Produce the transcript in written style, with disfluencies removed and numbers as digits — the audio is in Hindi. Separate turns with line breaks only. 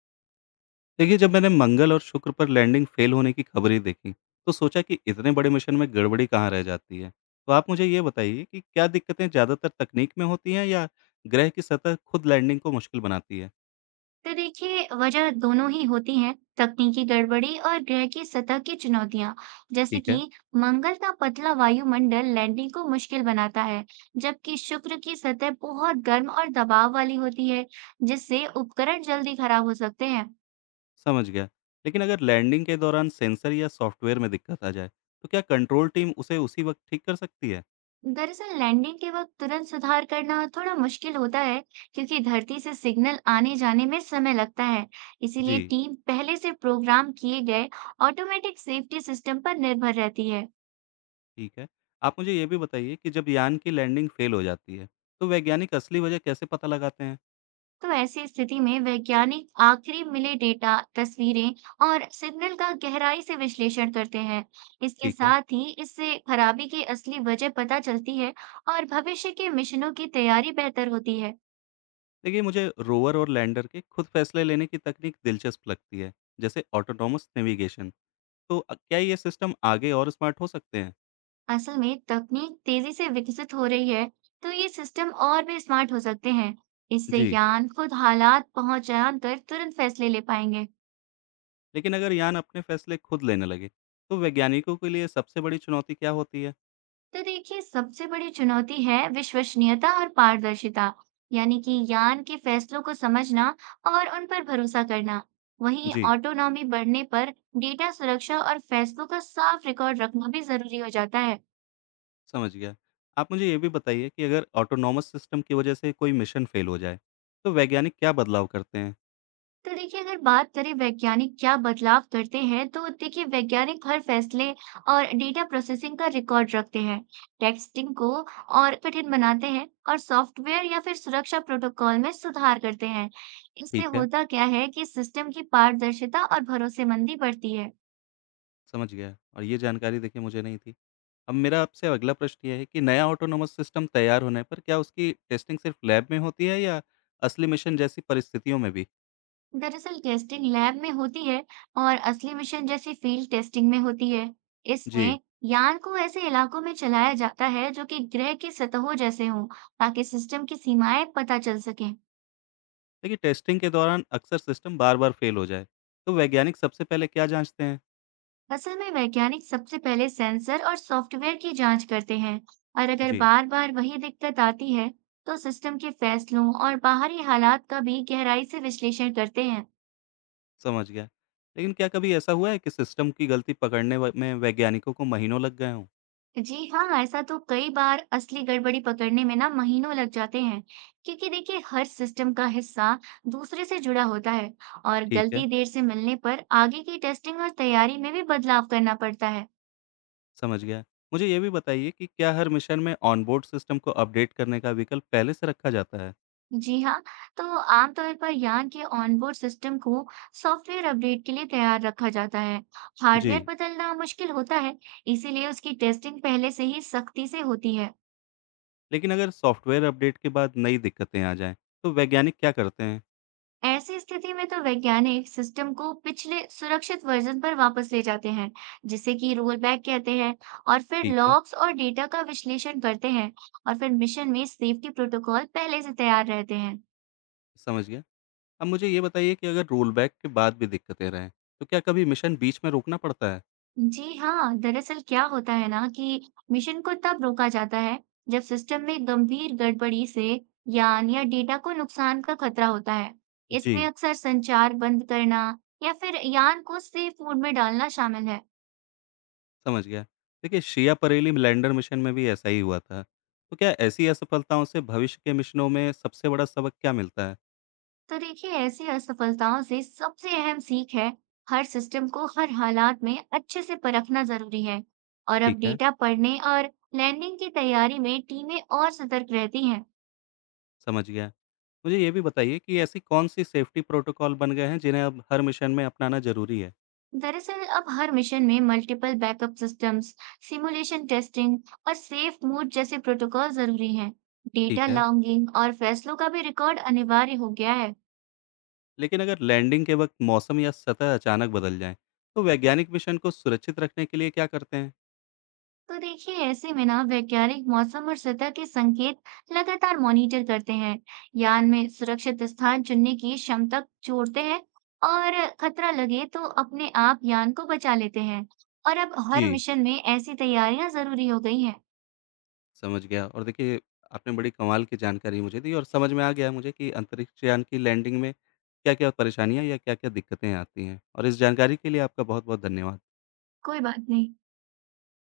देखिए, जब मैंने मंगल और शुक्र पर लैंडिंग फेल होने की खबरें देखी तो सोचा कि इतने बड़े मिशन में गड़बड़ी कहाँ रह जाती है। तो आप मुझे ये बताइए कि क्या दिक्कतें ज़्यादातर तकनीक में होती हैं या ग्रह की सतह खुद लैंडिंग को मुश्किल बनाती है।
तो देखिए वजह दोनों ही होती हैं। तकनीकी गड़बड़ी और ग्रह की सतह की चुनौतियां, जैसे
ठीक
कि
है।
मंगल का पतला वायुमंडल लैंडिंग को मुश्किल बनाता है, जबकि शुक्र की सतह बहुत गर्म और दबाव वाली होती है, जिससे उपकरण जल्दी खराब हो सकते हैं।
समझ गया। लेकिन अगर लैंडिंग के दौरान सेंसर या सॉफ्टवेयर में दिक्कत आ जाए तो क्या कंट्रोल टीम उसे उसी वक्त ठीक कर सकती है?
दरअसल लैंडिंग के वक्त तुरंत सुधार करना थोड़ा मुश्किल होता है, क्योंकि धरती से सिग्नल आने जाने में समय लगता है।
जी।
इसीलिए टीम पहले से प्रोग्राम किए गए ऑटोमेटिक सेफ्टी सिस्टम पर निर्भर रहती है।
ठीक है। आप मुझे ये भी बताइए कि जब यान की लैंडिंग फेल हो जाती है तो वैज्ञानिक असली वजह कैसे पता लगाते हैं।
तो ऐसी स्थिति में वैज्ञानिक आखिरी मिले डेटा, तस्वीरें और सिग्नल का गहराई से विश्लेषण करते हैं। इसके
ठीक है।
साथ ही इससे खराबी की असली वजह पता चलती है और भविष्य के मिशनों की तैयारी बेहतर होती है।
देखिए, मुझे रोवर और लैंडर के खुद फैसले लेने की तकनीक दिलचस्प लगती है, जैसे ऑटोनॉमस नेविगेशन। तो क्या ये सिस्टम आगे और स्मार्ट हो सकते हैं?
असल में तकनीक तेजी से विकसित हो रही है, तो ये सिस्टम और भी स्मार्ट हो सकते हैं। इससे
जी।
यान खुद हालात पहचान कर तुरंत फैसले ले पाएंगे।
लेकिन अगर यान अपने फैसले खुद लेने लगे तो वैज्ञानिकों के लिए सबसे बड़ी चुनौती क्या होती है?
तो देखिए सबसे बड़ी चुनौती है विश्वसनीयता और पारदर्शिता, यानी कि यान के फैसलों को समझना और उन पर भरोसा करना। वहीं
जी।
ऑटोनॉमी बढ़ने पर डेटा सुरक्षा और फैसलों का साफ रिकॉर्ड रखना भी जरूरी हो जाता है।
समझ गया। आप मुझे ये भी बताइए कि अगर ऑटोनॉमस सिस्टम की वजह से कोई मिशन फेल हो जाए तो वैज्ञानिक क्या बदलाव करते हैं।
तो देखिए अगर बात करें वैज्ञानिक क्या बदलाव करते हैं, तो देखिए वैज्ञानिक हर फैसले और डेटा प्रोसेसिंग का रिकॉर्ड रखते हैं। टेक्स्टिंग को और कठिन बनाते हैं और सॉफ्टवेयर या फिर सुरक्षा प्रोटोकॉल में सुधार करते हैं। इससे
ठीक है।
होता क्या है कि सिस्टम की पारदर्शिता और भरोसेमंदी बढ़ती है।
समझ गया। और ये जानकारी, देखिए, मुझे नहीं थी। अब मेरा आपसे अगला प्रश्न ये है कि नया ऑटोनॉमस सिस्टम तैयार होने पर क्या उसकी टेस्टिंग सिर्फ लैब में होती है या असली मिशन जैसी परिस्थितियों में भी?
दरअसल टेस्टिंग लैब में होती है और असली मिशन जैसी फील्ड टेस्टिंग में होती है।
जी।
इसमें यान को ऐसे इलाकों में चलाया जाता है जो कि ग्रह की सतहों जैसे हों, ताकि सिस्टम की सीमाएं पता चल सकें।
देखिए, टेस्टिंग के दौरान अक्सर सिस्टम बार-बार फेल हो जाए, तो वैज्ञानिक सबसे पहले क्या जांचते हैं?
असल में वैज्ञानिक सबसे पहले सेंसर और सॉफ्टवेयर की जांच करते हैं, और अगर
जी।
बार-बार वही दिक्कत आती है, तो सिस्टम के फैसलों और बाहरी हालात का भी गहराई से विश्लेषण करते हैं।
समझ गया। लेकिन क्या कभी ऐसा हुआ है कि सिस्टम की गलती पकड़ने व में वैज्ञानिकों को महीनों लग गए हों?
जी हाँ, ऐसा तो कई बार असली गड़बड़ी पकड़ने में ना महीनों लग जाते हैं, क्योंकि देखिए हर सिस्टम का हिस्सा दूसरे से जुड़ा होता है, और
ठीक है,
गलती देर से मिलने पर आगे की टेस्टिंग और तैयारी में भी बदलाव करना पड़ता है।
समझ गया। मुझे ये भी बताइए कि क्या हर मिशन में ऑनबोर्ड सिस्टम को अपडेट करने का विकल्प पहले से रखा जाता है?
जी हाँ, तो आमतौर पर यान के ऑनबोर्ड सिस्टम को सॉफ्टवेयर अपडेट के लिए तैयार रखा जाता है। हार्डवेयर
जी।
बदलना मुश्किल होता है, इसीलिए उसकी टेस्टिंग पहले से ही सख्ती से होती है।
लेकिन अगर सॉफ्टवेयर अपडेट के बाद नई दिक्कतें आ जाएँ, तो वैज्ञानिक क्या करते हैं?
ऐसी स्थिति में तो वैज्ञानिक सिस्टम को पिछले सुरक्षित वर्जन पर वापस ले जाते हैं, जिसे कि रोल बैक कहते हैं, और फिर
ठीक है,
लॉग्स और डेटा का विश्लेषण करते हैं, और फिर मिशन में सेफ्टी प्रोटोकॉल पहले से तैयार रहते हैं।
समझ गया। अब मुझे ये बताइए कि अगर रोलबैक के बाद भी दिक्कतें रहें, तो क्या कभी मिशन बीच में रोकना पड़ता है?
जी हाँ, दरअसल क्या होता है ना कि मिशन को तब रोका जाता है जब सिस्टम में गंभीर गड़बड़ी से यान या डेटा को नुकसान का खतरा होता है। इसमें
जी।
अक्सर संचार बंद करना या फिर यान को सेफ मोड में डालना शामिल है।
समझ गया। देखिए, शिया बरेली लैंडर मिशन में भी ऐसा ही हुआ था। तो क्या ऐसी असफलताओं से भविष्य के मिशनों में सबसे बड़ा सबक क्या मिलता है?
तो देखिए ऐसी असफलताओं से सबसे अहम सीख है हर सिस्टम को हर हालात में अच्छे से परखना जरूरी है, और अब
ठीक है,
डेटा पढ़ने और लैंडिंग की तैयारी में टीमें और सतर्क रहती हैं।
समझ गया। मुझे ये भी बताइए कि ऐसी कौन-सी सेफ्टी प्रोटोकॉल बन गए हैं जिन्हें अब हर मिशन में अपनाना ज़रूरी है?
दरअसल अब हर मिशन में multiple backup systems, simulation testing और सेफ मोड जैसे प्रोटोकॉल जरूरी हैं। डेटा
ठीक है।
लॉगिंग और फैसलों का भी रिकॉर्ड अनिवार्य हो गया है।
लेकिन अगर लैंडिंग के वक्त मौसम या सतह अचानक बदल जाए तो वैज्ञानिक मिशन को सुरक्षित रखने के लिए क्या करते हैं?
तो देखिए ऐसे में ना वैज्ञानिक मौसम और सतह के संकेत लगातार मॉनिटर करते हैं, यान में सुरक्षित स्थान चुनने की क्षमता जोड़ते हैं, और खतरा लगे तो अपने आप यान को बचा लेते हैं। और अब हर
जी।
मिशन में ऐसी तैयारियां जरूरी हो गई हैं।
समझ गया। और देखिए, आपने बड़ी कमाल की जानकारी मुझे दी और समझ में आ गया मुझे कि अंतरिक्ष यान की लैंडिंग में क्या क्या परेशानियां या क्या क्या दिक्कतें आती हैं। और इस जानकारी के लिए आपका बहुत बहुत धन्यवाद।
कोई बात नहीं।